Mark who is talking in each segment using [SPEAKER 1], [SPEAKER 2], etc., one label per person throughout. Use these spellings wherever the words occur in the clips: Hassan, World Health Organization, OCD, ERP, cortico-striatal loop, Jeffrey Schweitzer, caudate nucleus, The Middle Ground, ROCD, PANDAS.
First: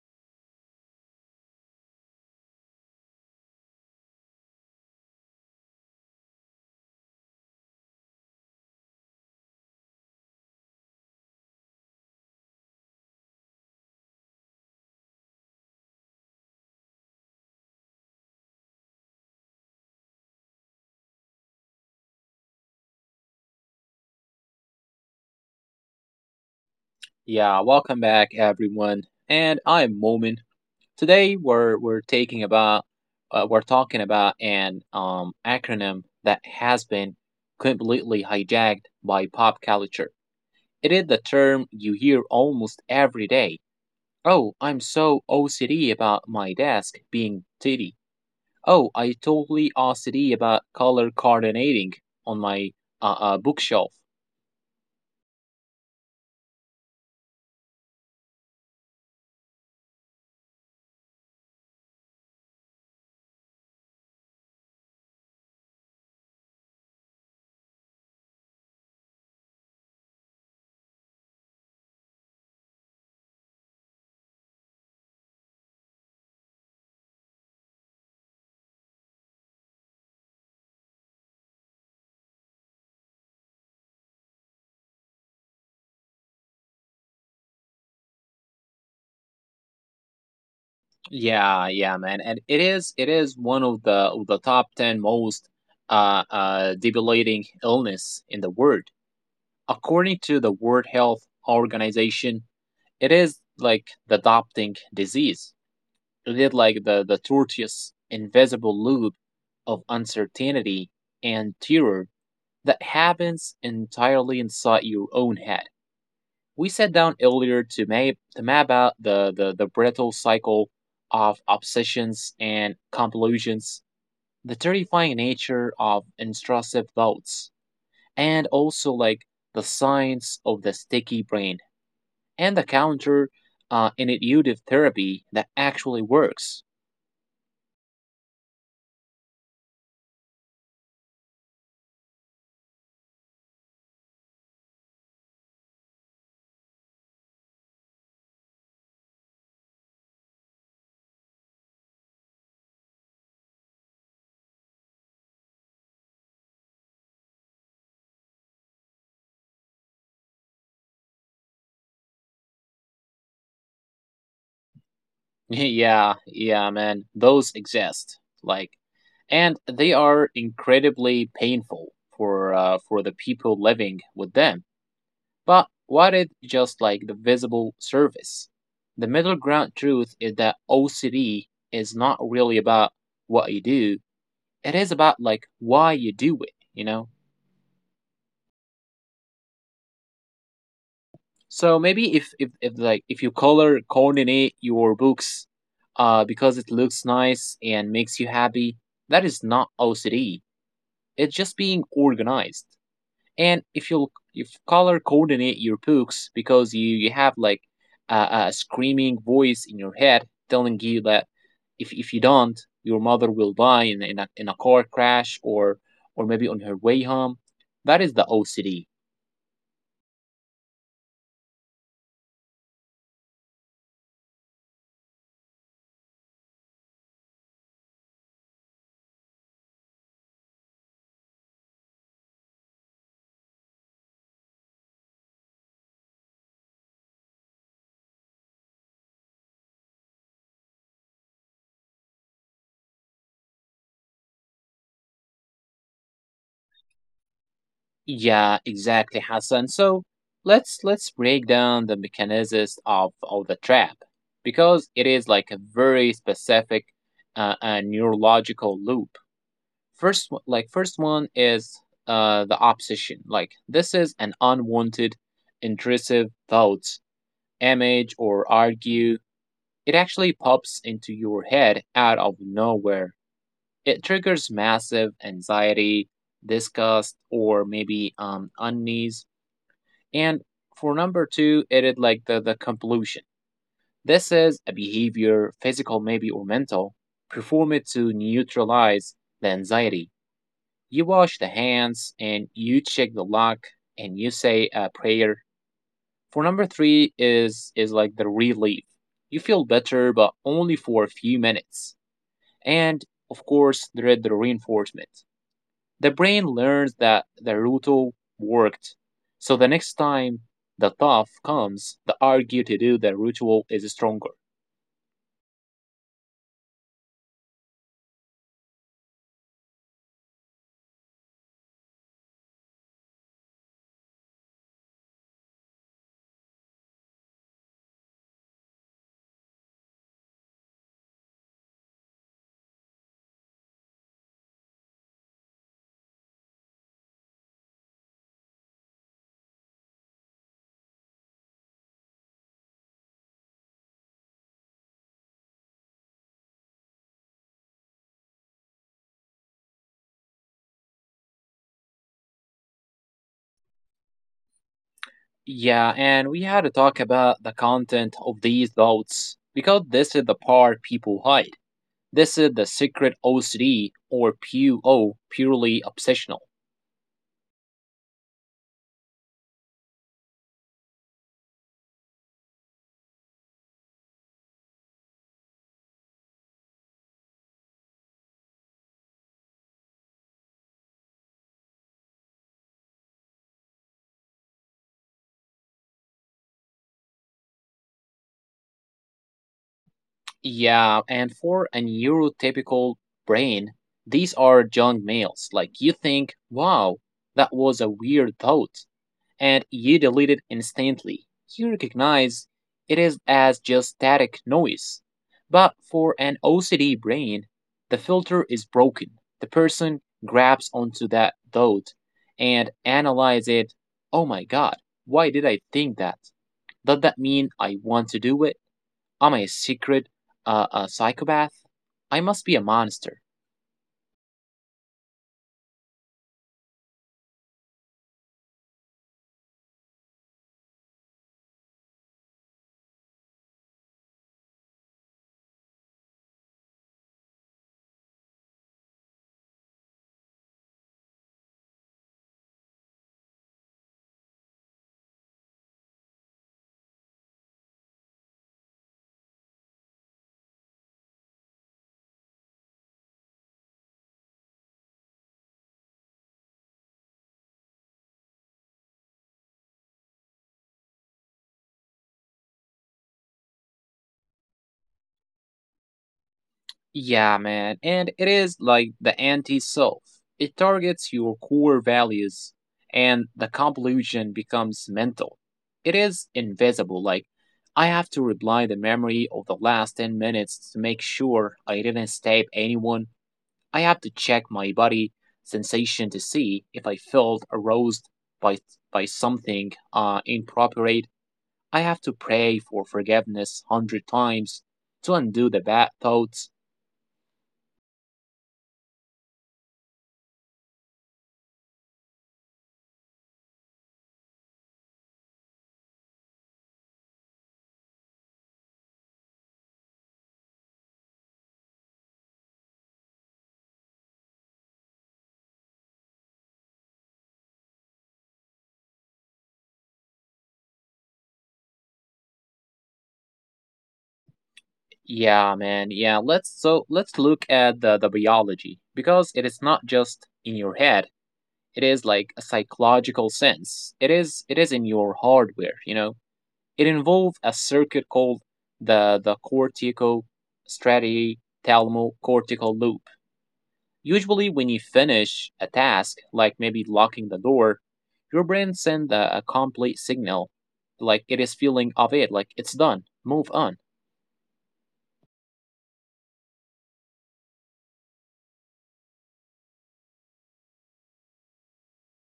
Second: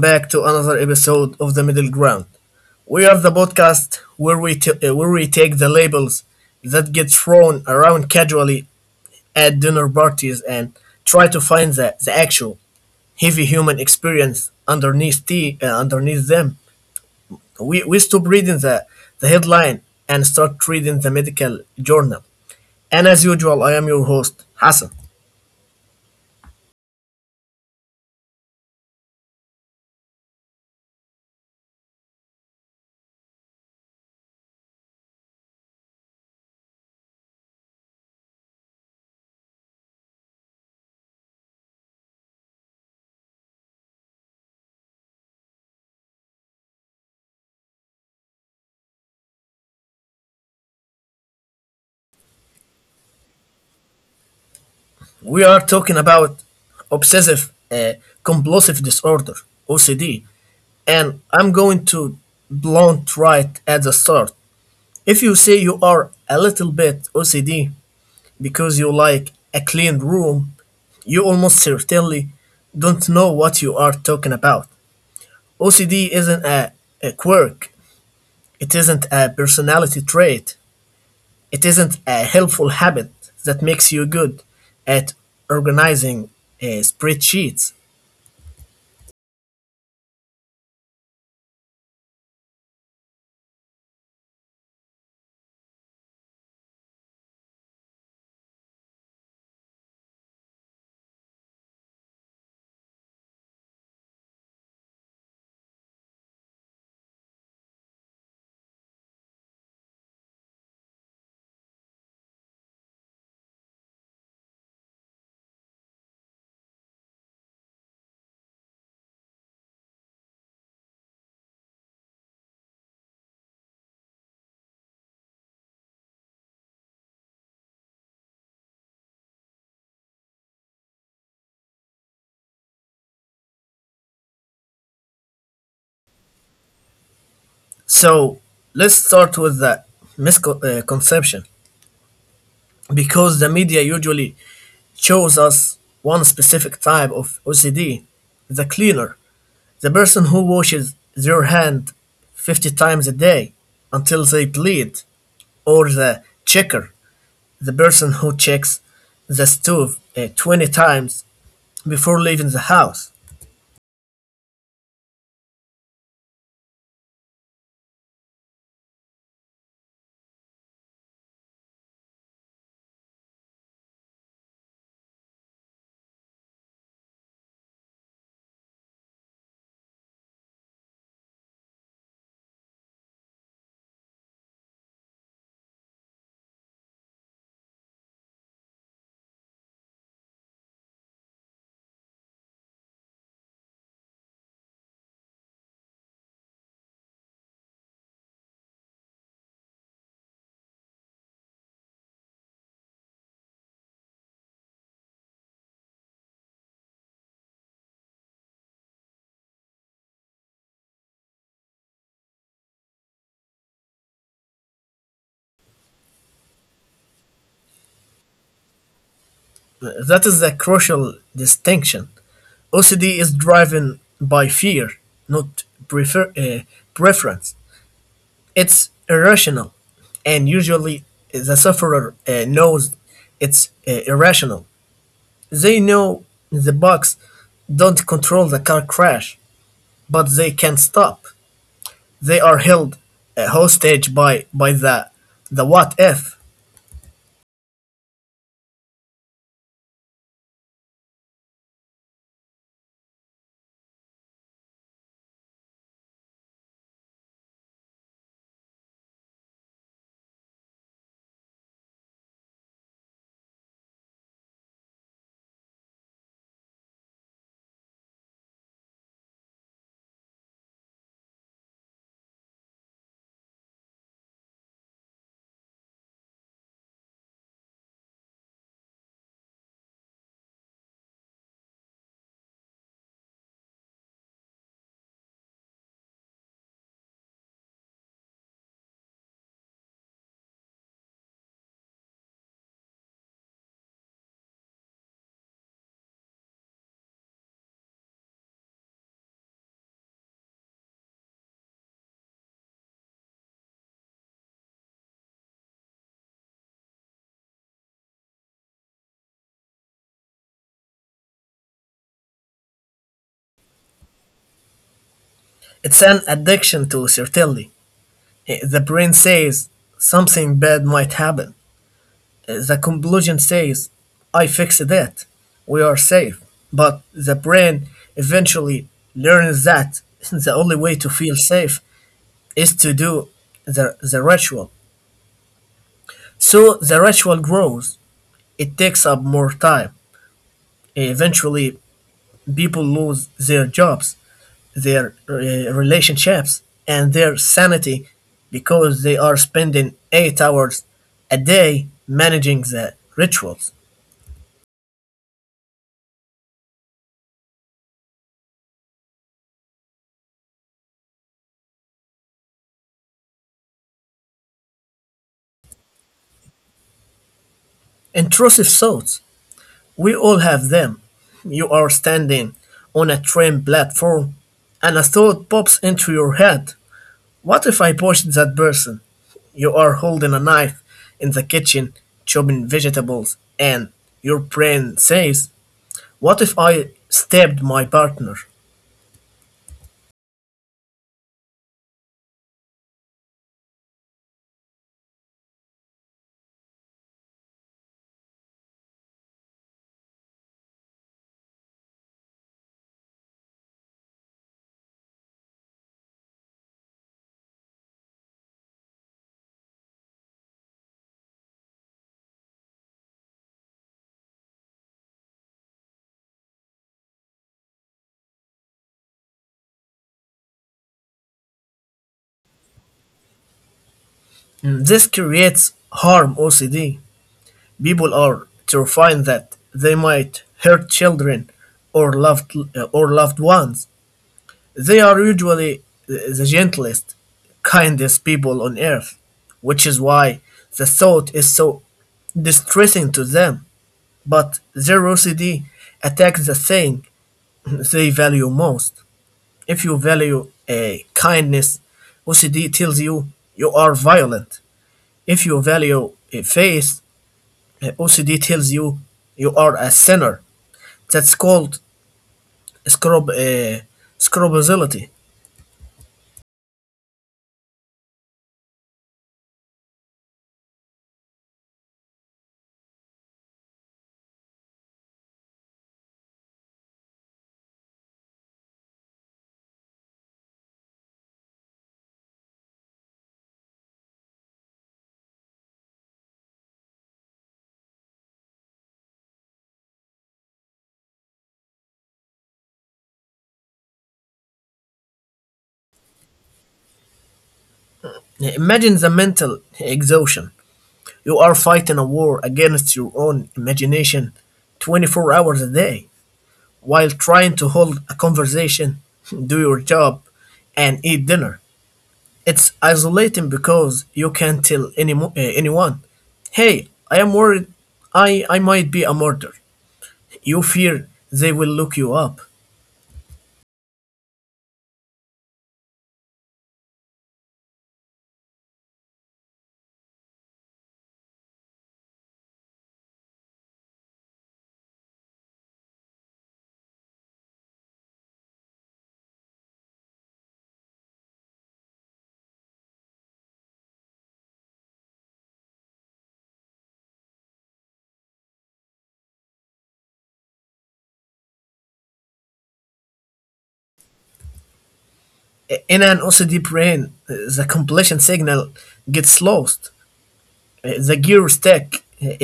[SPEAKER 1] back to another episode of The Middle Ground. We are the podcast where where we take the labels that get thrown around casually at dinner parties and try to find the actual heavy human experience underneath them. We stop reading the headline and start reading the medical journal. And as usual, I am your host, Hassan.
[SPEAKER 2] Yeah, welcome back everyone. And I'm Momin. Today we're taking about we're talking about an acronym that has been completely hijacked by pop culture. It is the term you hear almost every day. Oh, I'm so OCD about my desk being tidy. Oh, I totally OCD about color coordinating on my bookshelf.
[SPEAKER 1] We are talking about obsessive compulsive disorder, OCD, and I'm going to blunt right at the start. If you say you are a little bit OCD because you like a clean room, you almost certainly don't know what you are talking about. OCD isn't a quirk, it isn't a personality trait, it isn't a helpful habit that makes you good at organizing spreadsheets.
[SPEAKER 2] Yeah, yeah, man, and it is one of the top ten most debilitating illness in the world, according to the World Health Organization. It is like the adopting disease. It is like the tortuous invisible loop of uncertainty and terror that happens entirely inside your own head. We sat down earlier to map out the brittle cycle of obsessions and conclusions, the terrifying nature of intrusive thoughts, and also like the science of the sticky brain and the counter intuitive therapy that actually works.
[SPEAKER 1] So let's start with the misconception because the media usually shows us one specific type of OCD, the cleaner, the person who washes their hand 50 times a day until they bleed, or the checker, the person who checks the stove 20 times before leaving the house.
[SPEAKER 2] Yeah, yeah, man, those exist. Like, and they are incredibly painful for the people living with them. But what is just like the visible surface? The middle ground truth is that OCD is not really about what you do. It is about like why you do it, you know? So maybe if you color coordinate your books because it looks nice and makes you happy, that is not OCD. It's just being organized. And if you color coordinate your books because you have like a screaming voice in your head telling you that if you don't, your mother will die in a car crash, or maybe on her way home. That is the OCD.
[SPEAKER 1] That is the crucial distinction. OCD is driven by fear, not preference. It's irrational, and usually the sufferer knows it's irrational. They know the bugs don't control the car crash, but they can not stop. They are held hostage by, the what if.
[SPEAKER 2] Yeah, exactly, Hassan. So let's break down the mechanisms of the trap, because it is like a very specific neurological loop. First, first one is the opposition. Like this is an unwanted, intrusive thoughts, image, or argue. It actually pops into your head out of nowhere. It triggers massive anxiety, disgust, or maybe unease. And for number two, it is like the compulsion. This is a behavior, physical maybe or mental, performed to neutralize the anxiety. You wash the hands and you check the lock and you say a prayer. For number three is like the relief. You feel better, but only for a few minutes. And of course, there is the reinforcement. The brain learns that the routine worked, so the next time the tough comes, the argue to do the ritual is stronger.
[SPEAKER 1] It's an addiction to certainty. The brain says something bad might happen. The conclusion says, I fixed it, we are safe. But the brain eventually learns that the only way to feel safe is to do the ritual. So the ritual grows, it takes up more time. Eventually, people lose their jobs, their relationships, and their sanity because they are spending 8 hours a day managing the rituals.
[SPEAKER 2] Yeah, and we had to talk about the content of these thoughts because this is the part people hide. This is the secret OCD, or PO, purely obsessional.
[SPEAKER 1] Intrusive thoughts. We all have them. You are standing on a train platform and a thought pops into your head. What if I push that person? You are holding a knife in the kitchen, chopping vegetables, and your brain says, what if I stabbed my partner?
[SPEAKER 2] Yeah, and for a neurotypical brain, these are junk mails. Like you think, wow, that was a weird thought. And you delete it instantly. You recognize it is as just static noise. But for an OCD brain, the filter is broken. The person grabs onto that thought and analyzes it. Oh my god, why did I think that? Does that mean I want to do it? Am I a secret a psychopath? I must be a monster.
[SPEAKER 1] This creates harm OCD. People are terrified that they might hurt children or loved ones. They are usually the gentlest, kindest people on earth, which is why the thought is so distressing to them. But their OCD attacks the thing they value most. If you value a kindness, OCD tells you you are violent. If you value a faith, OCD tells you you are a sinner. That's called scrub, uh, scrupulosity.
[SPEAKER 2] Yeah, man. And it is like the anti self. It targets your core values, and the compulsion becomes mental. It is invisible. Like, I have to replay the memory of the last 10 minutes to make sure I didn't stab anyone. I have to check my body sensation to see if I felt aroused by, by something inappropriate. I have to pray for forgiveness 100 times to undo the bad thoughts.
[SPEAKER 1] Imagine the mental exhaustion. You are fighting a war against your own imagination 24 hours a day while trying to hold a conversation, do your job, and eat dinner. It's isolating because you can't tell anyone, hey, I am worried I might be a murderer. You fear they will look you up.
[SPEAKER 2] Yeah, man. Yeah, let's look at the biology, because it is not just in your head. It is like a psychological sense. It is in your hardware, you know. It involves a circuit called the cortico cortical loop. Usually when you finish a task, like maybe locking the door, your brain sends a complete signal, like it is feeling of it, like it's done. Move on.
[SPEAKER 1] In an OCD brain, the completion signal gets lost. The gear stick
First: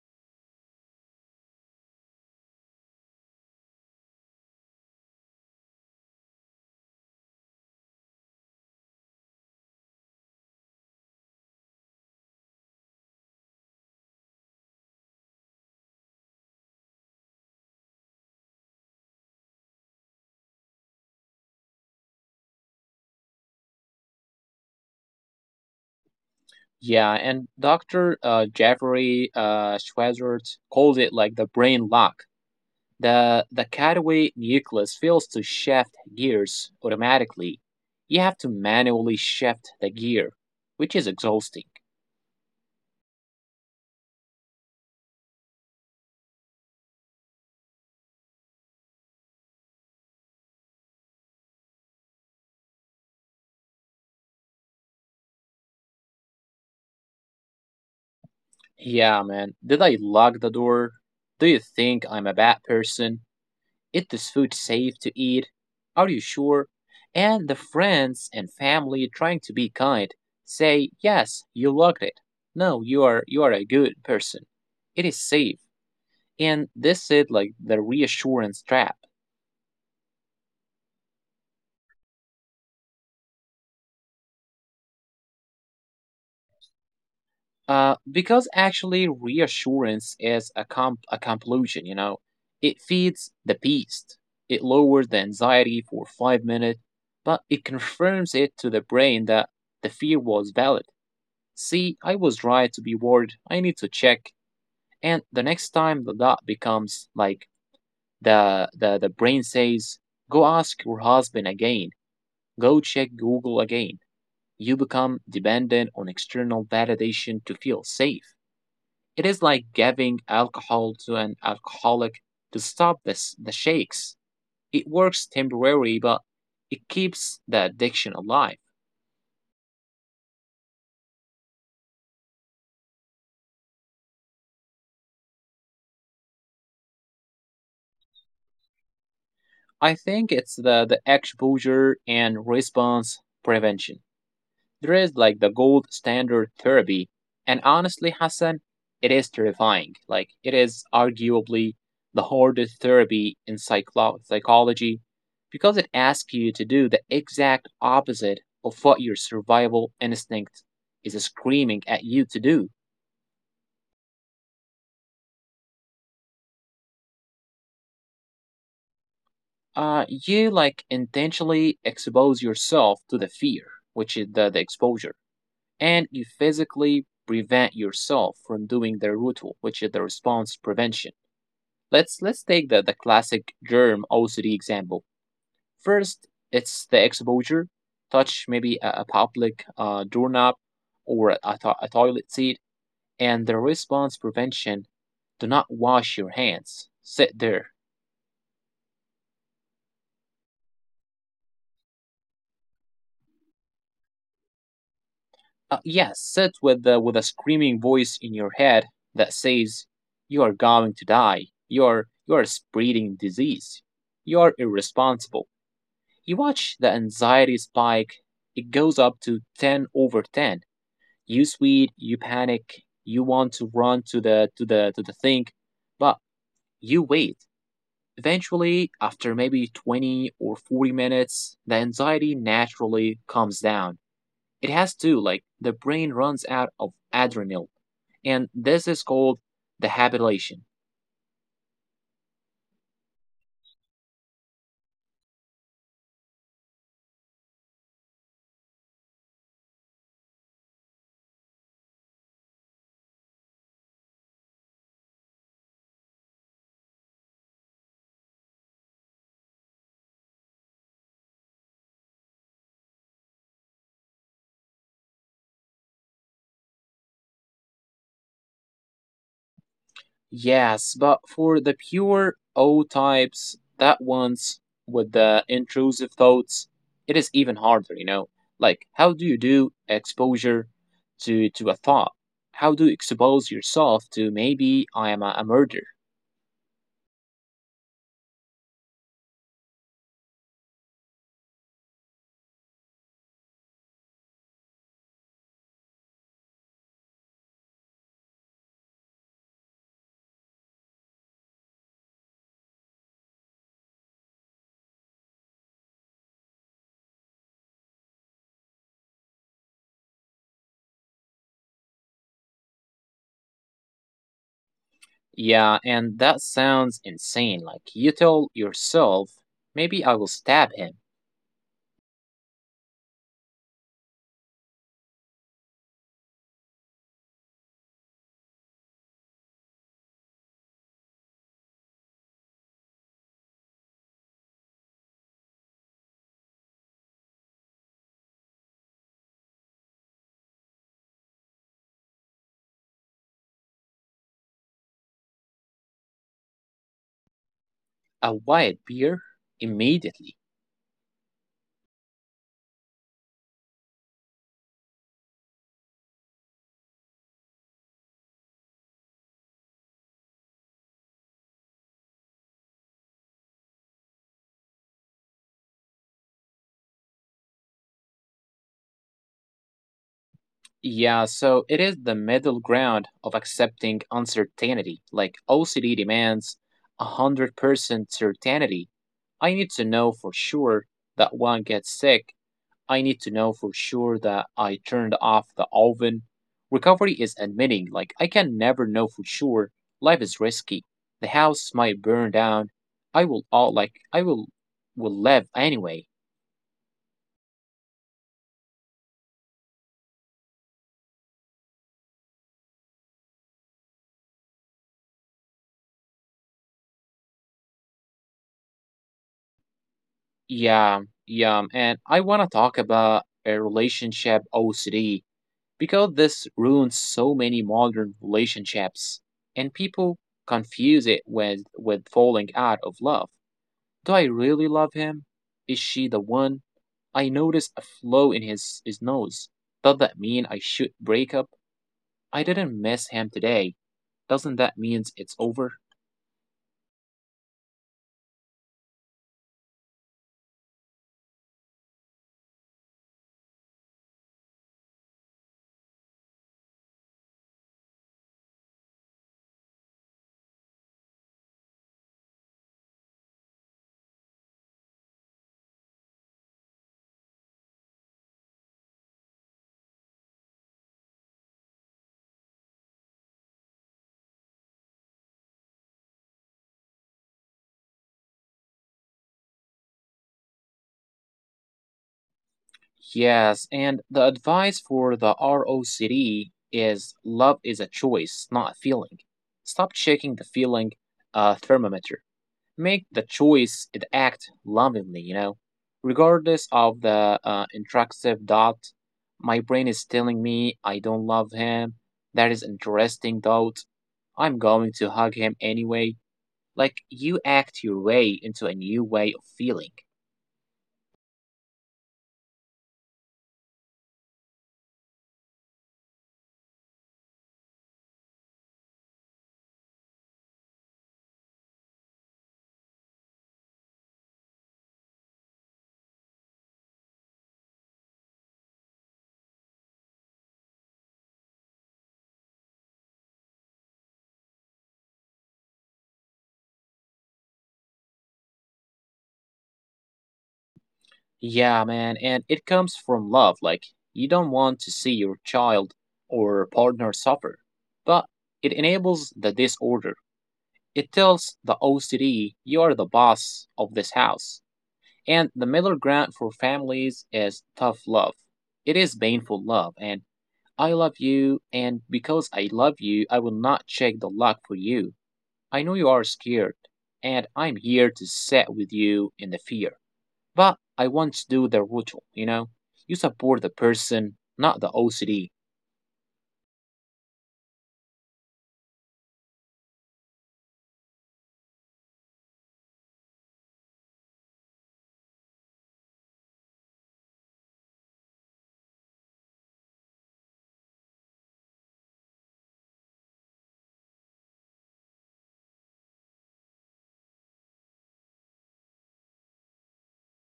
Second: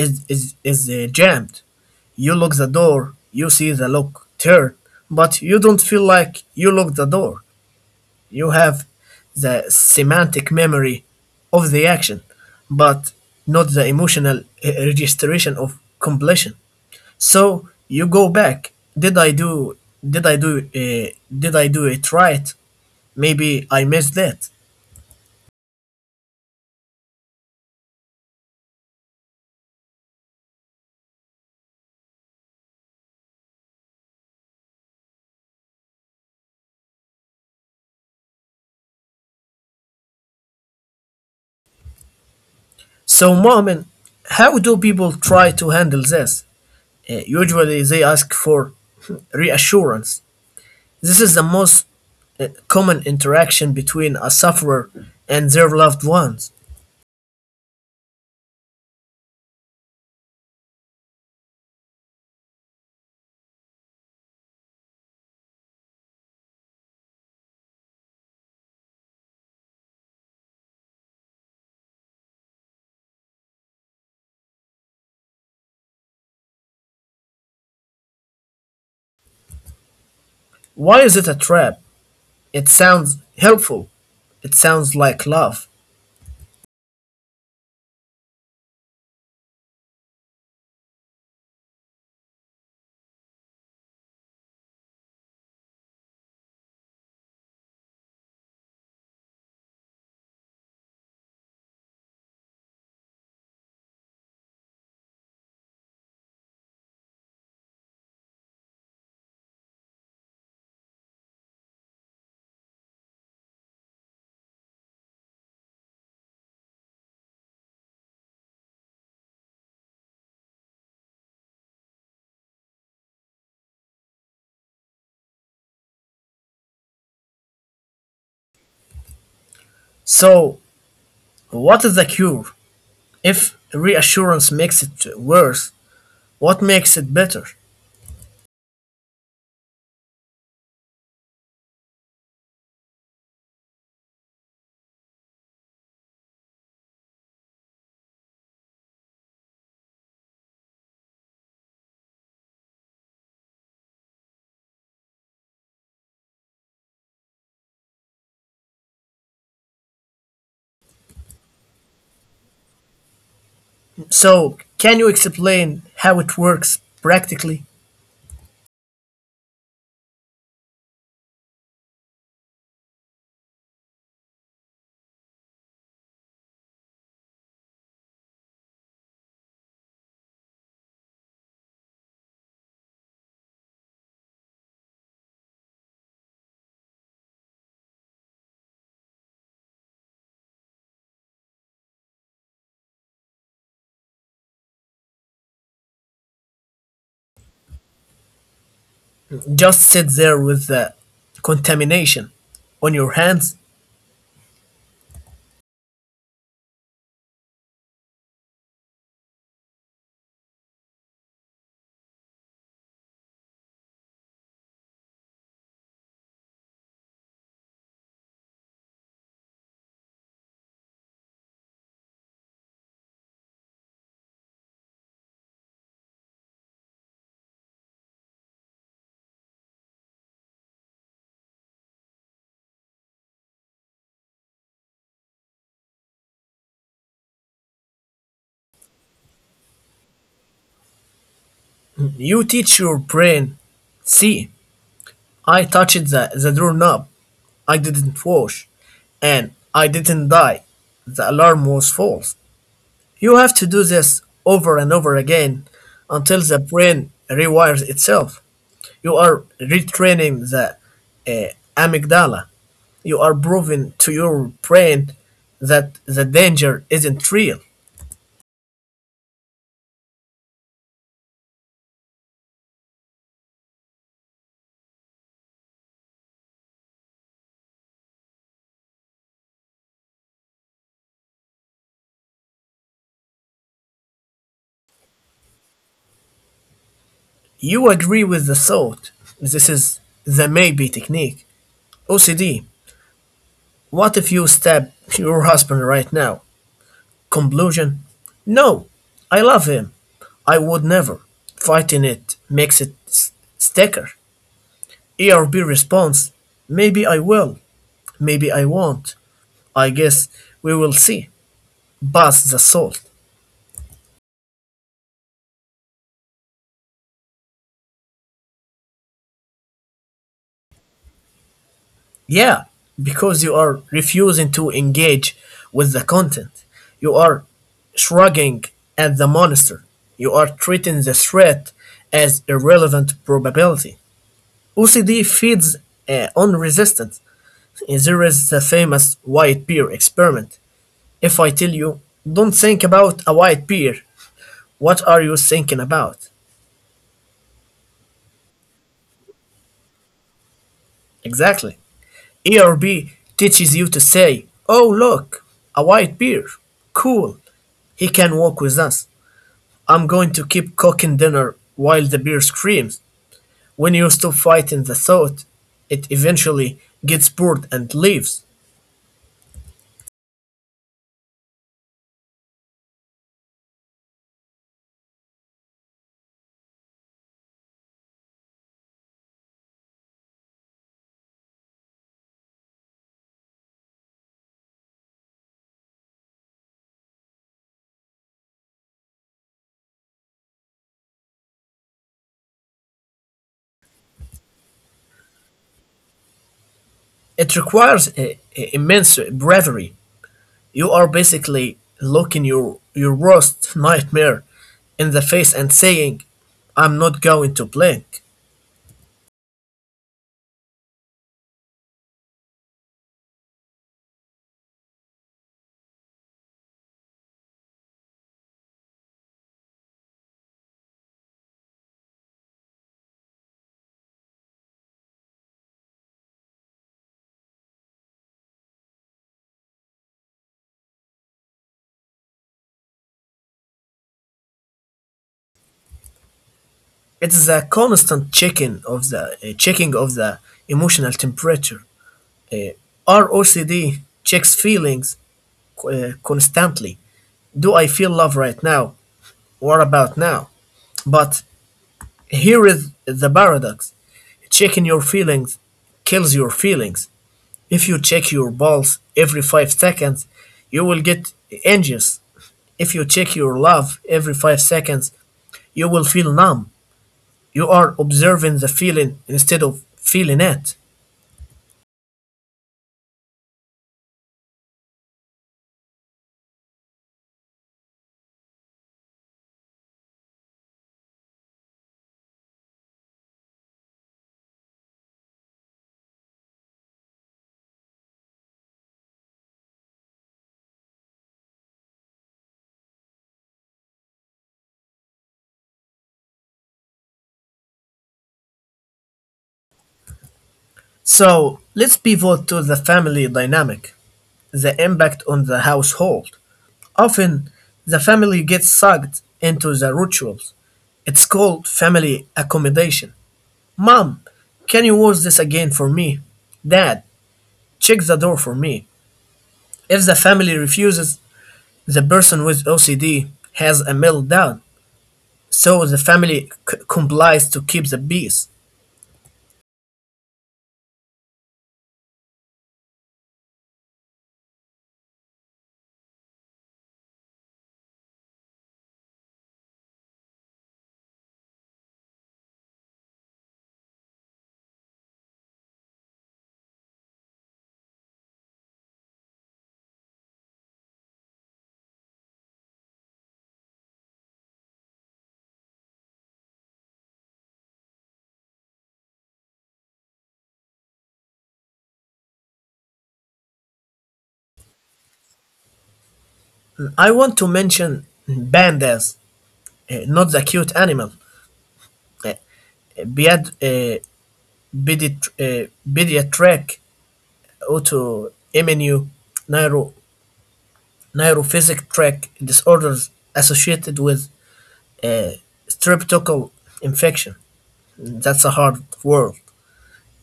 [SPEAKER 1] is, jammed. You lock the door, you see the lock turn, but you don't feel like you locked the door. You have the semantic memory of the action, but not the emotional registration of completion. So you go back. Did I do? Did I do? Uh, did I do it right? Maybe I missed that.
[SPEAKER 2] Yeah, and Dr. Jeffrey Schweitzer called it like the brain lock. The cutaway nucleus fails to shift gears automatically. You have to manually shift the gear, which is exhausting.
[SPEAKER 1] So, Mohammed, how do people try to handle this? Usually they ask for reassurance. This is the most common interaction between a sufferer and their loved ones.
[SPEAKER 2] Yeah, man. Did I lock the door? Do you think I'm a bad person? Is this food safe to eat? Are you sure? And the friends and family trying to be kind say, yes, you logged it. No, you are a good person. It is safe. And this is like the reassurance trap.
[SPEAKER 1] Why is it a trap? It sounds helpful. It sounds like love.
[SPEAKER 2] Because actually reassurance is a compulsion, you know. It feeds the beast. It lowers the anxiety for 5 minutes, but it confirms it to the brain that the fear was valid. See, I was right to be worried. I need to check. And the next time the dot becomes like the brain says, go ask your husband again. Go check Google again. You become dependent on external validation to feel safe. It is like giving alcohol to an alcoholic to stop this the shakes. It works temporarily, but it keeps the addiction alive.
[SPEAKER 1] So, what is the cure? If reassurance makes it worse, what makes it better?
[SPEAKER 2] I think it's the exposure and response prevention. There is like the gold standard therapy. And honestly, Hassan, it is terrifying. Like, it is arguably the hardest therapy in psychology, because it asks you to do the exact opposite of what your survival instinct is screaming at you to do.
[SPEAKER 1] So, can you explain how it works practically?
[SPEAKER 2] You like intentionally expose yourself to the fear, which is the exposure, and you physically prevent yourself from doing the ritual, which is the response prevention. Let's take the classic germ OCD example. First, it's the exposure. Touch maybe a public doorknob or a toilet seat, and the response prevention. Do not wash your hands. Sit there.
[SPEAKER 1] Just sit there with the contamination on your hands.
[SPEAKER 2] Yes, sit with with a screaming voice in your head that says, "You are going to die. You are spreading disease. You are irresponsible." You watch the anxiety spike. It goes up to 10 out of 10. You sweat, you panic, you want to run to the to the to the thing, but you wait. Eventually, after maybe 20 or 40 minutes, the anxiety naturally comes down. It has to, like the brain runs out of adrenaline, and this is called the habituation.
[SPEAKER 1] You teach your brain. See, I touched the doorknob. I didn't wash. And I didn't die. The alarm was false. You have to do this over and over again until the brain rewires itself. You are retraining the amygdala. You are proving to your brain that the danger isn't real.
[SPEAKER 2] Yes, but for the pure O types, that ones with the intrusive thoughts, it is even harder, you know. Like, how do you do exposure to a thought? How do you expose yourself to maybe I am a murderer?
[SPEAKER 1] You agree with the thought. This is the maybe technique. OCD. What if you stab your husband right now? Conclusion: no, I love him. I would never. Fighting it makes it sticker. ERB response: maybe I will, maybe I won't. I guess we will see. Buzz the salt.
[SPEAKER 2] Yeah, and that sounds insane. Like, you tell yourself, maybe I will stab him.
[SPEAKER 1] Yeah, because you are refusing to engage with the content. You are shrugging at the monster. You are treating the threat as irrelevant probability. OCD feeds on resistance. There is the famous white bear experiment. If I tell you, don't think about a white bear, what are you thinking about?
[SPEAKER 2] A white beer immediately.
[SPEAKER 1] Exactly. ERB teaches you to say, oh, look, a white bear. Cool. He can walk with us. I'm going to keep cooking dinner while the bear screams. When you stop fighting the thought, it eventually gets bored and leaves.
[SPEAKER 2] Yeah, so it is the middle ground of accepting uncertainty. Like OCD demands 100% certainty. I need to know for sure that one gets sick. I need to know for sure that I turned off the oven. Recovery is admitting, like, I can never know for sure. Life is risky. The house might burn down. I will live anyway.
[SPEAKER 1] It requires immense bravery. You are basically looking your worst nightmare in the face and saying, I'm not going to blink.
[SPEAKER 2] Yeah, yeah, and I want to talk about a relationship OCD, because this ruins so many modern relationships, and people confuse it with falling out of love. Do I really love him? Is she the one? I noticed a flaw in his nose. Does that mean I should break up? I didn't miss him today. Doesn't that means it's over?
[SPEAKER 1] It's a constant checking of the emotional temperature. Uh, our OCD checks feelings constantly. Do I feel love right now? What about now? But here is the paradox: checking your feelings kills your feelings. If you check your balls every 5 seconds, you will get anxious. If you check your love every 5 seconds, you will feel numb. You are observing the feeling instead of feeling it.
[SPEAKER 2] Yes, and the advice for the ROCD is love is a choice, not a feeling. Stop checking the feeling thermometer. Make the choice and act lovingly, you know. Regardless of the intrusive doubt, my brain is telling me I don't love him. That is interesting doubt. I'm going to hug him anyway. Like you act your way into a new way of feeling.
[SPEAKER 1] So let's pivot to the family dynamic, the impact on the household. Often, the family gets sucked into the rituals. It's called family accommodation. Mom, can you wash this again for me? Dad, check the door for me. If the family refuses, the person with OCD has a meltdown. So the family complies to keep the peace.
[SPEAKER 2] Yeah, man, and it comes from love. Like, you don't want to see your child or partner suffer, but it enables the disorder. It tells the OCD you are the boss of this house. And the middle ground for families is tough love. It is painful love, and I love you, and because I love you, I will not check the lock for you. I know you are scared, and I'm here to sit with you in the fear. But I want to do the ritual, you know? You support the person, not the OCD.
[SPEAKER 1] I want to mention pandas, not the cute animal. Uh, ped- uh, pediat- uh, Pediatric autoimmune neuro- neurophysic tract disorders associated with uh, streptococcal infection. That's a hard word.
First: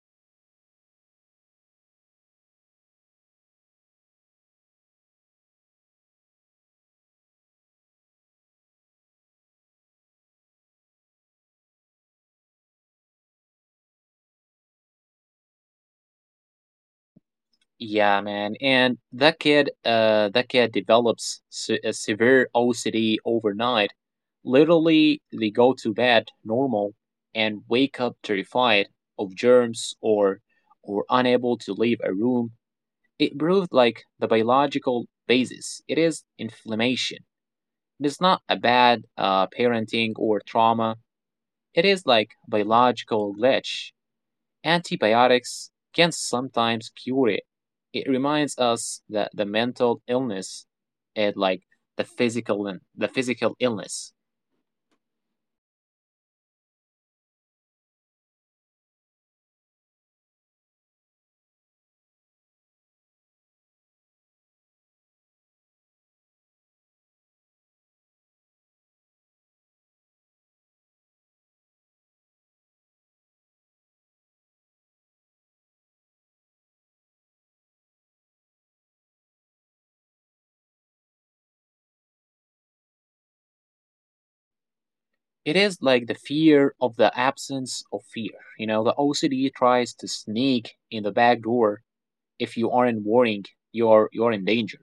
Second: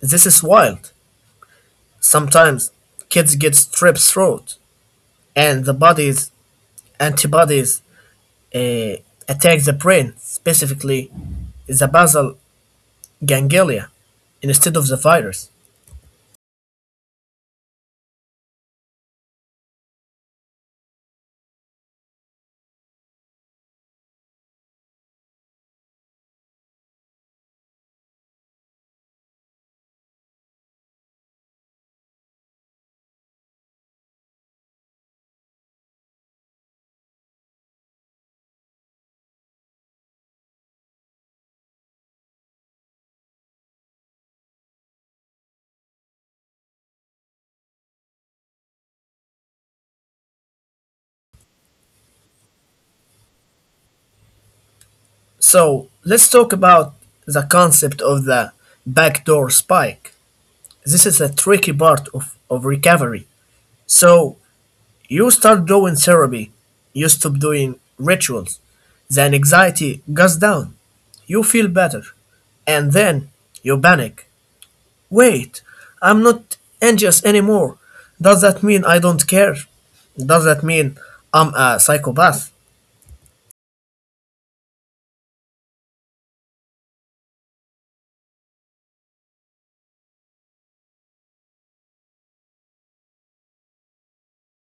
[SPEAKER 1] This is wild. Sometimes kids get strep throat and the body's antibodies uh, attack the brain, specifically the basal ganglia, instead of the virus.
[SPEAKER 2] Yeah, man. And that kid develops a severe OCD overnight. Literally, they go to bed normal and wake up terrified of germs or unable to leave a room. It proved like the biological basis. It is inflammation. It is not a bad parenting or trauma. It is like biological glitch. Antibiotics can sometimes cure it. It reminds us that the mental illness is like the physical illness.
[SPEAKER 1] So let's talk about the concept of the backdoor spike. This is a tricky part of recovery. So you start doing therapy, you stop doing rituals, the anxiety goes down, you feel better, and then you panic. Wait, I'm not anxious anymore. Does that mean I don't care? Does that mean I'm a psychopath?
[SPEAKER 2] It is like the fear of the absence of fear. You know, the OCD tries to sneak in the back door. If you aren't warning, you're in danger.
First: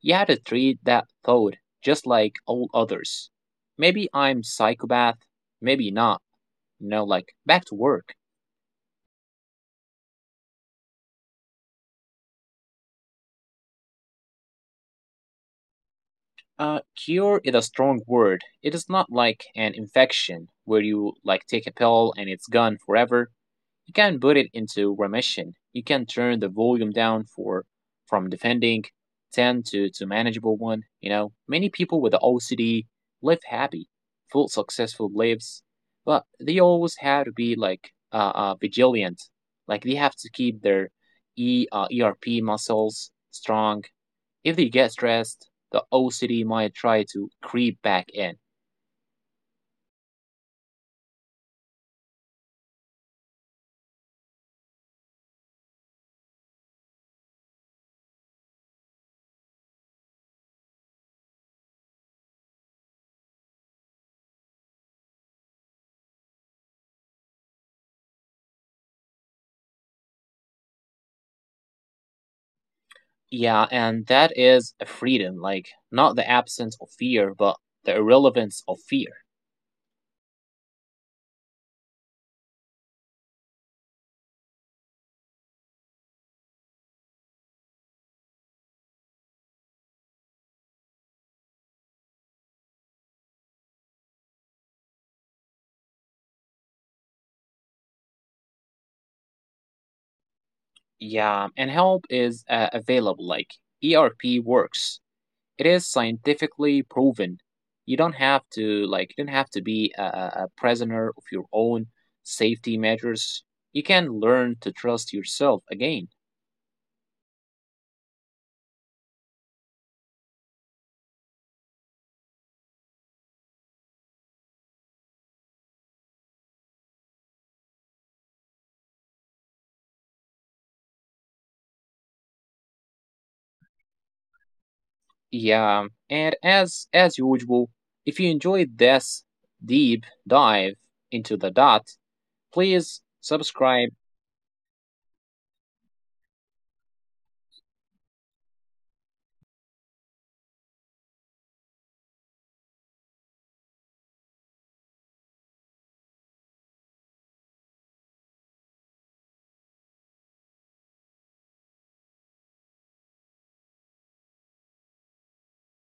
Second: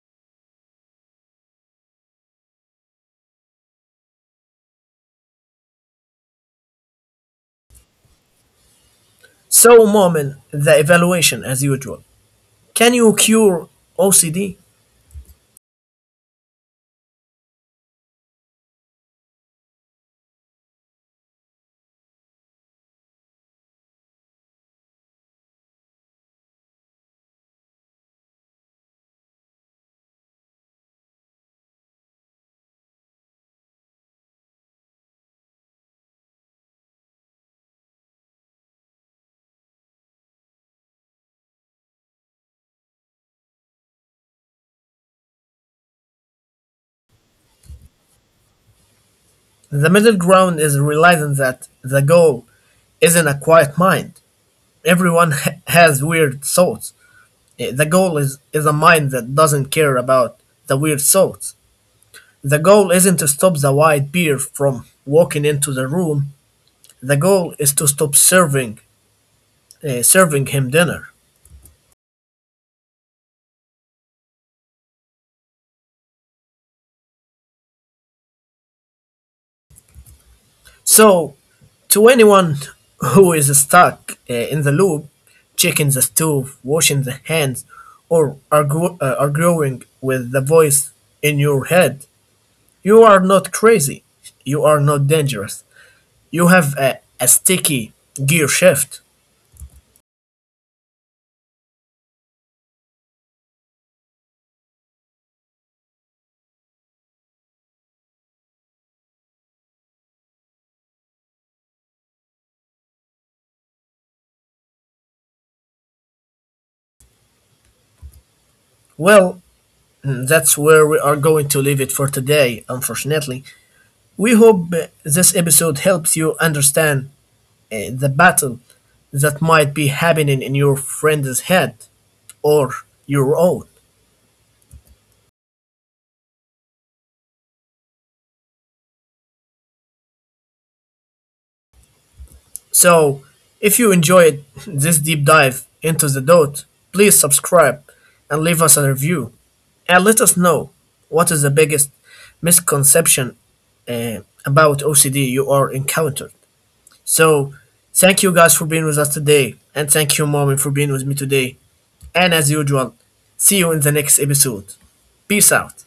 [SPEAKER 2] You have to treat that thought just like all others. Maybe I'm psychopath, maybe not. You know, like back to work.
[SPEAKER 1] So, Moment, the evaluation as usual. Can you cure OCD?
[SPEAKER 2] Cure is a strong word. It is not like an infection where you like take a pill and it's gone forever. You can put it into remission. You can turn the volume down for from defending 10 to manageable one. You know, many people with OCD live happy, full successful lives, but they always have to be like vigilant. Like they have to keep their E ERP muscles strong. If they get stressed, the OCD might try to creep back in.
[SPEAKER 1] The middle ground is realizing that the goal isn't a quiet mind. Everyone has weird thoughts. The goal is a mind that doesn't care about the weird thoughts. The goal isn't to stop the white bear from walking into the room. The goal is to stop serving him dinner.
[SPEAKER 2] Yeah, and that is a freedom, like not the absence of fear, but the irrelevance of fear.
[SPEAKER 1] So, to anyone who is stuck in the loop, checking the stove, washing the hands, or arguing with the voice in your head, you are not crazy. You are not dangerous. You have a sticky gear shift.
[SPEAKER 2] Yeah, and help is available, like ERP works. It is scientifically proven. You don't have to like you don't have to be a prisoner of your own safety measures. You can learn to trust yourself again.
[SPEAKER 1] Well, that's where we are going to leave it for today, unfortunately. We hope this episode helps you understand the battle that might be happening in your friend's head or your own.
[SPEAKER 2] Yeah, and as usual, if you enjoyed this deep dive into the dot, please
[SPEAKER 1] So, if
[SPEAKER 2] subscribe.
[SPEAKER 1] you enjoyed this deep dive into the dot, please subscribe and leave us a review and let us know what is the biggest misconception uh, about OCD you are encountered. So, thank you guys for being with us today, and thank you, Mommy, for being with me today. And as usual, see you in the next episode. Peace out.